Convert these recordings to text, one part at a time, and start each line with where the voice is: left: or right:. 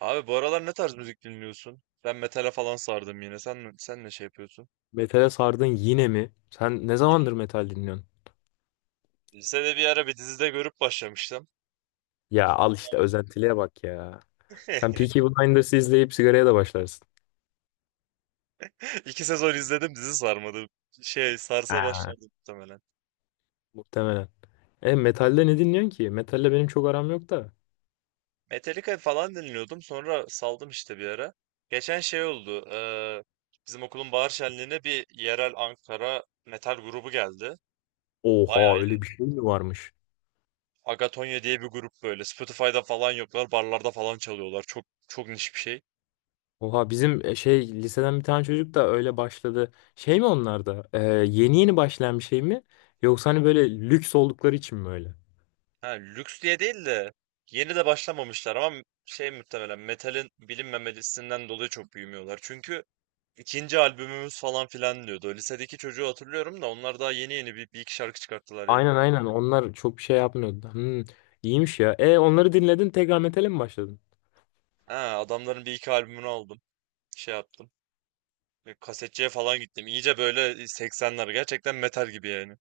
right: Abi bu aralar ne tarz müzik dinliyorsun? Ben metale falan sardım yine. Sen ne şey yapıyorsun?
left: Metale sardın yine mi? Sen ne zamandır metal dinliyorsun?
right: Lisede bir ara bir dizide görüp başlamıştım.
left: Ya
right: Son-
left: al işte özentiliğe bak ya. Sen Peaky Blinders'ı izleyip sigaraya da başlarsın.
right: İki sezon izledim, dizi sarmadı. Şey sarsa
left: Ha.
right: başlardı muhtemelen.
left: Muhtemelen. Metalde ne dinliyorsun ki? Metalle benim çok aram yok da.
right: Metallica falan dinliyordum. Sonra saldım işte bir ara. Geçen şey oldu. Bizim okulun bahar şenliğine bir yerel Ankara metal grubu geldi. Bayağı
left: Oha
right: iyi.
left: öyle bir şey mi varmış?
right: Agatonya diye bir grup böyle. Spotify'da falan yoklar. Barlarda falan çalıyorlar. Çok çok niş bir şey.
left: Oha bizim şey liseden bir tane çocuk da öyle başladı. Şey mi onlar da? Yeni yeni başlayan bir şey mi? Yoksa hani böyle lüks oldukları için mi öyle?
right: Ha, lüks diye değil de yeni de başlamamışlar, ama şey, muhtemelen metalin bilinmemesinden dolayı çok büyümüyorlar. Çünkü ikinci albümümüz falan filan diyordu. Lisedeki çocuğu hatırlıyorum da onlar daha yeni yeni bir iki şarkı çıkarttılar yani.
left: Aynen aynen onlar çok bir şey yapmıyordu. İyiymiş ya. Onları dinledin tekrar metale mi başladın?
right: Ha, adamların bir iki albümünü aldım. Şey yaptım. Böyle kasetçiye falan gittim. İyice böyle 80'ler, gerçekten metal gibi yani.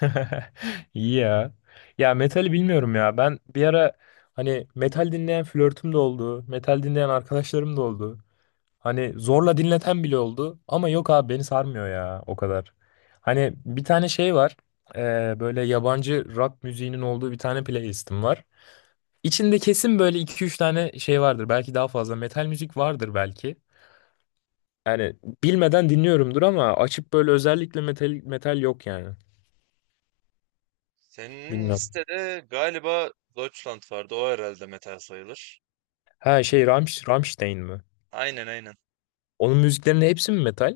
left: İyi ya. Ya metali bilmiyorum ya. Ben bir ara hani metal dinleyen flörtüm de oldu. Metal dinleyen arkadaşlarım da oldu. Hani zorla dinleten bile oldu. Ama yok abi beni sarmıyor ya o kadar. Hani bir tane şey var. Böyle yabancı rock müziğinin olduğu bir tane playlistim var. İçinde kesin böyle iki üç tane şey vardır. Belki daha fazla metal müzik vardır belki. Yani bilmeden dinliyorumdur ama açıp böyle özellikle metal metal yok yani.
right: Senin
left: Bilmiyorum.
right: listede galiba Deutschland vardı. O herhalde metal sayılır.
left: Ha şey Rammstein mi?
right: Aynen aynen.
left: Onun müziklerinin hepsi mi metal?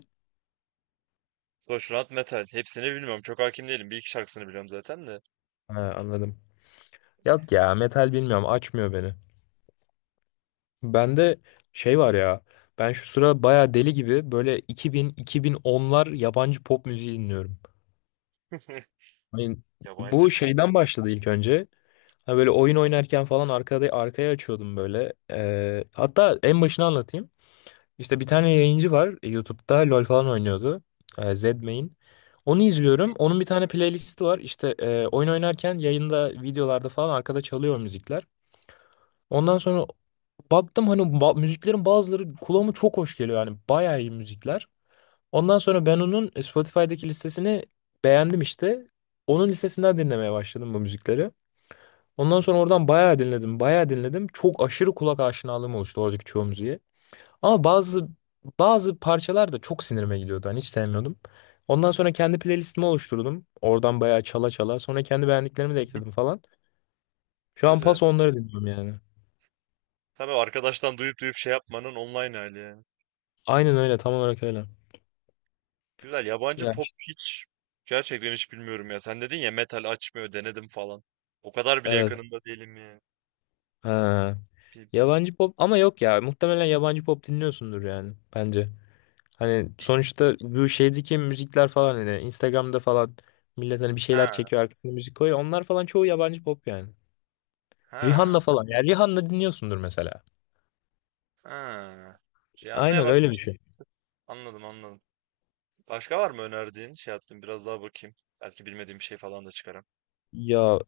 right: Deutschland metal. Hepsini bilmiyorum. Çok hakim değilim. Bir iki şarkısını biliyorum zaten de.
left: Ha, anladım. Yok ya metal bilmiyorum açmıyor beni. Bende şey var ya ben şu sıra baya deli gibi böyle 2000-2010'lar yabancı pop müziği dinliyorum. Hani
right: Yabancı
left: bu
right: pop
left: şeyden başladı ilk önce. Hani böyle oyun oynarken falan arkaya açıyordum böyle. Hatta en başını anlatayım. İşte bir tane yayıncı var YouTube'da LoL falan oynuyordu. Zedmain. Onu izliyorum. Onun bir tane playlisti var. İşte oyun oynarken yayında videolarda falan arkada çalıyor o müzikler. Ondan sonra baktım hani müziklerin bazıları kulağıma çok hoş geliyor. Yani bayağı iyi müzikler. Ondan sonra ben onun Spotify'daki listesini beğendim işte. Onun listesinden dinlemeye başladım bu müzikleri. Ondan sonra oradan bayağı dinledim, bayağı dinledim. Çok aşırı kulak aşinalığım oluştu oradaki çoğu müziğe. Ama bazı parçalar da çok sinirime gidiyordu. Hani hiç sevmiyordum. Ondan sonra kendi playlistimi oluşturdum. Oradan bayağı çala çala. Sonra kendi beğendiklerimi de ekledim falan. Şu an
right: güzel.
left: paso onları dinliyorum yani.
right: Tabii, arkadaştan duyup duyup şey yapmanın online hali ya.
left: Aynen öyle, tam olarak öyle.
right: Güzel. Yabancı
left: Ya
right: pop
left: işte,
right: hiç, gerçekten hiç bilmiyorum ya. Sen dedin ya, metal açmıyor, denedim falan. O kadar bile
left: evet.
right: yakınında değilim ya.
left: Ha.
right: Bir- bir-
left: Yabancı pop ama yok ya. Muhtemelen yabancı pop dinliyorsundur yani bence. Hani sonuçta bu şeydeki müzikler falan hani Instagram'da falan millet hani bir şeyler
right: ha
left: çekiyor arkasına müzik koyuyor. Onlar falan çoğu yabancı pop yani.
right: ha
left: Rihanna falan. Ya Rihanna dinliyorsundur mesela.
right: ha. Şey anlaya
left: Aynen öyle bir
right: bakmıştım.
left: şey.
right: Anladım anladım. Başka var mı önerdiğin? Şey yaptım, biraz daha bakayım. Belki bilmediğim bir şey falan da çıkarım.
left: Ya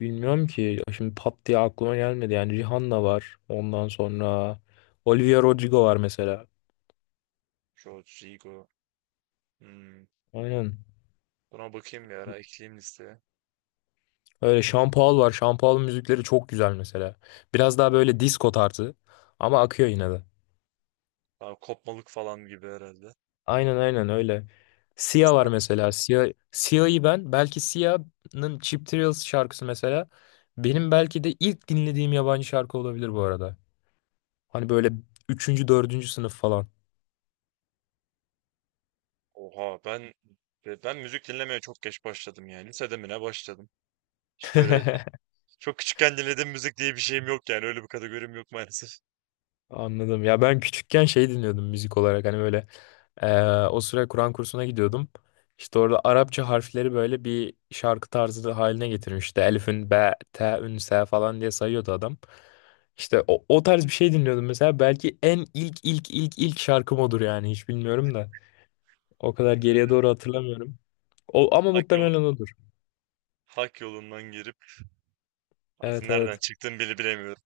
left: bilmiyorum ki. Ya şimdi pat diye aklıma gelmedi. Yani Rihanna var. Ondan sonra Olivia Rodrigo var mesela.
right: Rodrigo. Hmm.
left: Aynen.
right: Buna bakayım, bir ara ekleyeyim listeye.
left: Öyle Sean Paul var. Sean Paul'un müzikleri çok güzel mesela. Biraz daha böyle disco tarzı. Ama akıyor yine de.
right: Daha kopmalık falan gibi herhalde.
left: Aynen aynen öyle. Sia var mesela. Sia'yı ben belki Sia'nın Cheap Thrills şarkısı mesela benim belki de ilk dinlediğim yabancı şarkı olabilir bu arada. Hani böyle üçüncü, dördüncü sınıf falan.
right: Oha, ben müzik dinlemeye çok geç başladım yani. Lisede mi ne başladım. İşte öyle, çok küçükken dinlediğim müzik diye bir şeyim yok yani. Öyle bir kategorim yok maalesef.
left: Anladım. Ya ben küçükken şey dinliyordum müzik olarak hani böyle o süre Kur'an kursuna gidiyordum. İşte orada Arapça harfleri böyle bir şarkı tarzı da haline getirmişti. Elif'ün be, te'ün, se falan diye sayıyordu adam. İşte o tarz bir şey dinliyordum mesela. Belki en ilk ilk ilk ilk şarkım odur yani hiç bilmiyorum da. O kadar
right: Ee,
left: geriye doğru hatırlamıyorum. O, ama
right: hak yolu,
left: muhtemelen odur.
right: hak yolundan girip artık
left: Evet
right: nereden
left: evet.
right: çıktığımı bile bilemiyorum.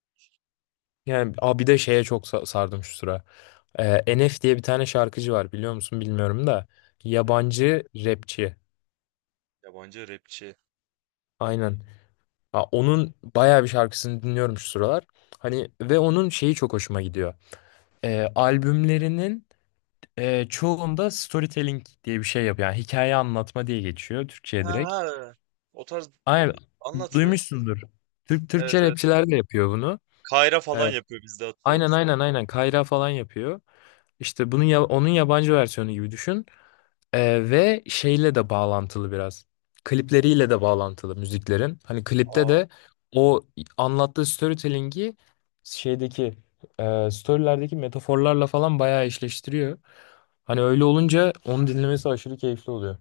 left: Yani abi bir de şeye çok sardım şu sıra. NF diye bir tane şarkıcı var biliyor musun bilmiyorum da.
right: Ee,
left: Yabancı rapçi.
right: Yabancı rapçi.
left: Aynen. Ha, onun bayağı bir şarkısını dinliyorum şu sıralar. Hani ve onun şeyi çok hoşuma gidiyor. Albümlerinin çoğunda storytelling diye bir şey yapıyor. Yani hikaye anlatma diye geçiyor Türkçe'ye
right: Ha
left: direkt.
right: ha. O tarz,
left: Aynen
right: anlat be.
left: duymuşsundur. Türkçe
right: Evet evet.
left: rapçiler de yapıyor bunu.
right: Kayra falan
left: Ee,
right: yapıyor bizde hatta.
left: aynen aynen aynen Kayra falan yapıyor. İşte bunun onun yabancı versiyonu gibi düşün. Ve şeyle de bağlantılı biraz. Klipleriyle de bağlantılı müziklerin. Hani klipte
right: Aa.
left: de o anlattığı storytelling'i şeydeki storylerdeki metaforlarla falan bayağı eşleştiriyor. Hani öyle olunca onu dinlemesi aşırı keyifli oluyor.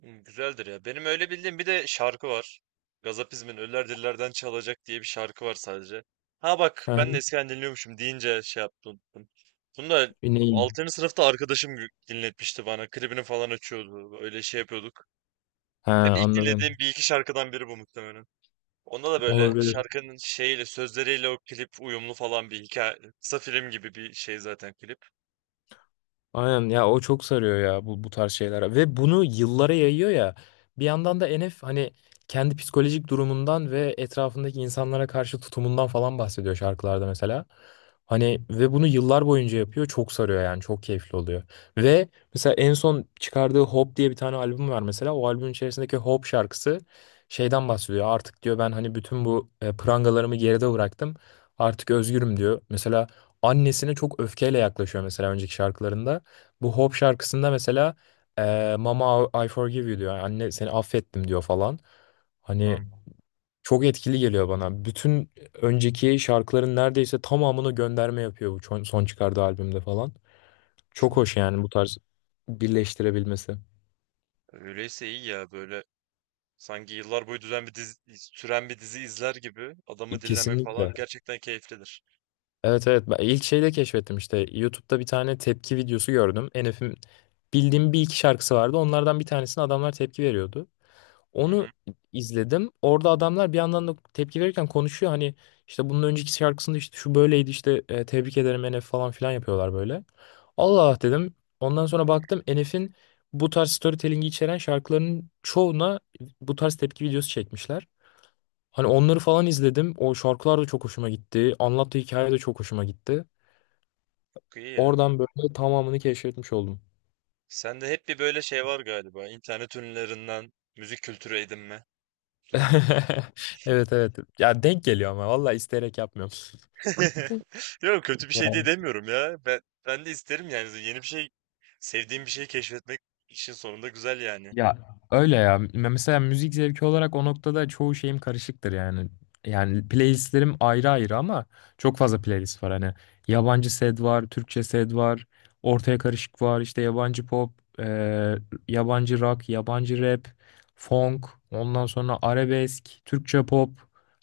right: Güzeldir ya. Benim öyle bildiğim bir de şarkı var. Gazapizm'in Ölüler Dillerden Çalacak diye bir şarkı var sadece. Ha bak,
left: Hı
right: ben de
left: hı.
right: eskiden dinliyormuşum deyince şey yaptım, unuttum. Bunu da
left: Yine iyi.
right: 6. sınıfta arkadaşım dinletmişti bana. Klibini falan açıyordu. Öyle şey yapıyorduk.
left: Ha,
right: Benim ilk dinlediğim
left: anladım.
right: bir iki şarkıdan biri bu muhtemelen. Onda da böyle
left: Olabilir.
right: şarkının şeyiyle, sözleriyle o klip uyumlu falan, bir hikaye. Kısa film gibi bir şey zaten klip.
left: Aynen ya o çok sarıyor ya bu tarz şeyler ve bunu yıllara yayıyor ya bir yandan da Enef hani kendi psikolojik durumundan ve etrafındaki insanlara karşı tutumundan falan bahsediyor şarkılarda mesela. Hani ve bunu yıllar boyunca yapıyor çok sarıyor yani çok keyifli oluyor. Ve mesela en son çıkardığı Hope diye bir tane albüm var mesela o albümün içerisindeki Hope şarkısı şeyden bahsediyor artık diyor ben hani bütün bu prangalarımı geride bıraktım artık özgürüm diyor. Mesela annesine çok öfkeyle yaklaşıyor mesela önceki şarkılarında. Bu Hope şarkısında mesela Mama I forgive you diyor. Yani anne seni affettim diyor falan. Hani
right: Tamam.
left: çok etkili geliyor bana. Bütün önceki şarkıların neredeyse tamamını gönderme yapıyor bu son çıkardığı albümde falan.
right: Çok
left: Çok hoş yani bu tarz birleştirebilmesi.
right: öyleyse iyi ya böyle. Sanki yıllar boyu süren bir dizi izler gibi adamı dinlemek falan
left: Kesinlikle.
right: gerçekten keyiflidir.
left: Evet evet. Ben ilk şeyde keşfettim işte. YouTube'da bir tane tepki videosu gördüm. Enef'in bildiğim bir iki şarkısı vardı. Onlardan bir tanesine adamlar tepki veriyordu.
right: Hı
left: Onu
right: hı.
left: izledim. Orada adamlar bir yandan da tepki verirken konuşuyor. Hani işte bunun önceki şarkısında işte şu böyleydi işte tebrik ederim Enef falan filan yapıyorlar böyle. Allah Allah dedim. Ondan sonra baktım Enef'in bu tarz storytelling'i içeren şarkılarının çoğuna bu tarz tepki videosu çekmişler. Hani onları falan izledim. O şarkılar da çok hoşuma gitti. Anlattığı hikaye de çok hoşuma gitti.
right: İyi ya. Bu.
left: Oradan böyle tamamını keşfetmiş oldum.
right: Sende hep bir böyle şey var galiba. İnternet ünlülerinden müzik kültürü edinme durumu.
left: Evet evet. Ya denk geliyor ama vallahi isteyerek yapmıyorum.
right: Yok, kötü bir şey diye demiyorum ya. Ben de isterim yani, yeni bir şey, sevdiğim bir şeyi keşfetmek işin sonunda güzel yani.
left: Ya öyle ya. Mesela müzik zevki olarak o noktada çoğu şeyim karışıktır yani. Yani playlistlerim ayrı ayrı ama çok fazla playlist var hani. Yabancı sed var, Türkçe sed var, ortaya karışık var, işte yabancı pop, eee, yabancı rock, yabancı rap, funk, ondan sonra arabesk, Türkçe pop.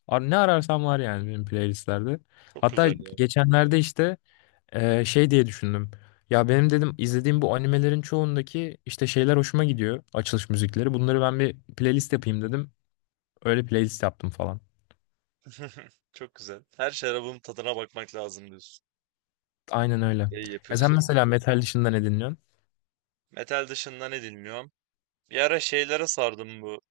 left: Ne ararsam var yani benim playlistlerde.
right: Çok
left: Hatta
right: güzel ya.
left: geçenlerde işte şey diye düşündüm. Ya benim dedim izlediğim bu animelerin çoğundaki işte şeyler hoşuma gidiyor. Açılış müzikleri. Bunları ben bir playlist yapayım dedim. Öyle playlist yaptım falan.
right: Çok güzel. Her şarabın tadına bakmak lazım diyorsun.
left: Aynen öyle.
right: İyi
left: Ya sen
right: yapıyorsun.
left: mesela metal dışında ne dinliyorsun?
right: Metal dışında ne dinliyorum? Bir ara şeylere sardım bu.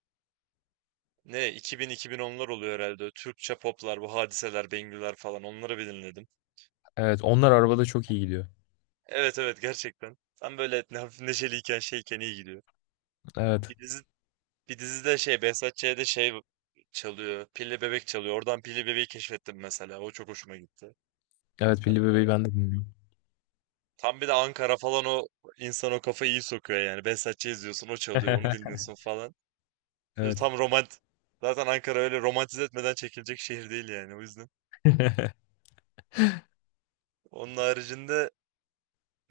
right: Ne, 2000-2010'lar oluyor herhalde. Türkçe poplar, bu hadiseler, Bengüler falan, onları bir dinledim.
left: Evet onlar arabada çok iyi gidiyor.
right: Evet evet, gerçekten. Tam böyle hafif neşeliyken, şeyken iyi gidiyor.
left: Evet.
right: Bir dizi bir dizide şey, Behzat Ç'de şey çalıyor. Pilli Bebek çalıyor. Oradan Pilli Bebek'i keşfettim mesela. O çok hoşuma gitti.
left: Evet Pilli Bebeği ben de dinliyorum.
right: Tam bir de Ankara falan, o insan o kafayı iyi sokuyor yani. Behzat Ç izliyorsun, o çalıyor, onu dinliyorsun falan. Böyle
left: Evet.
right: tam romant. Zaten Ankara öyle romantize etmeden çekilecek şehir değil yani, o yüzden. Onun haricinde,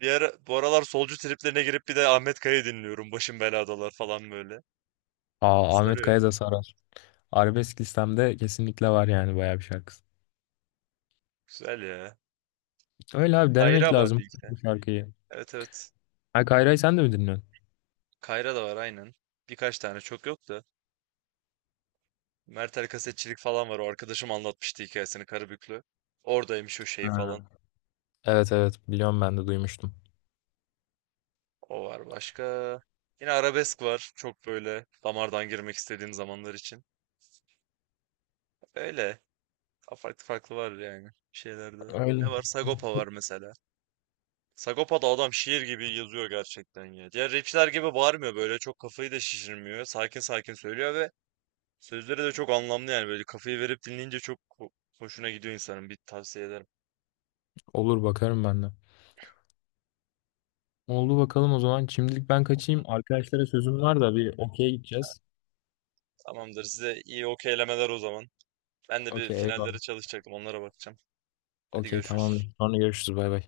right: Bu aralar solcu triplerine girip bir de Ahmet Kaya'yı dinliyorum. Başım beladalar falan böyle.
left: Aa, Ahmet
right: Sarıyor.
left: Kaya da sarar. Arabesk listemde kesinlikle var yani bayağı bir şarkısı.
right: Güzel ya.
left: Öyle abi denemek
right: Kayra var bir
left: lazım
right: iki tane.
left: bu şarkıyı.
right: Evet evet.
left: Ha Kayra'yı sen de mi dinliyorsun?
right: Kayra da var aynen. Birkaç tane, çok yok da. Mertel kasetçilik falan var. O, arkadaşım anlatmıştı hikayesini, Karabüklü. Oradaymış o şey
left: Ha.
right: falan.
left: Evet evet biliyorum ben de duymuştum.
right: O var başka. Yine arabesk var. Çok böyle damardan girmek istediğim zamanlar için. Öyle. Farklı farklı var yani şeylerde. Ne
left: Öyle.
right: var? Sagopa var mesela. Sagopa'da adam şiir gibi yazıyor gerçekten ya. Diğer rapçiler gibi bağırmıyor, böyle çok kafayı da şişirmiyor. Sakin sakin söylüyor ve sözleri de çok anlamlı yani, böyle kafayı verip dinleyince çok hoşuna gidiyor insanın. Bir tavsiye ederim.
left: Olur bakarım ben de. Oldu bakalım o zaman. Şimdilik ben
right: O
left: kaçayım.
right: zaman
left: Arkadaşlara sözüm var da bir okey'e gideceğiz.
right: tamamdır, size iyi okeylemeler o zaman. Ben de bir
left: Okey
right: finallere
left: eyvallah.
right: çalışacaktım, onlara bakacağım. Hadi
left: Okey
right: görüşürüz.
left: tamamdır. Sonra görüşürüz bay bay.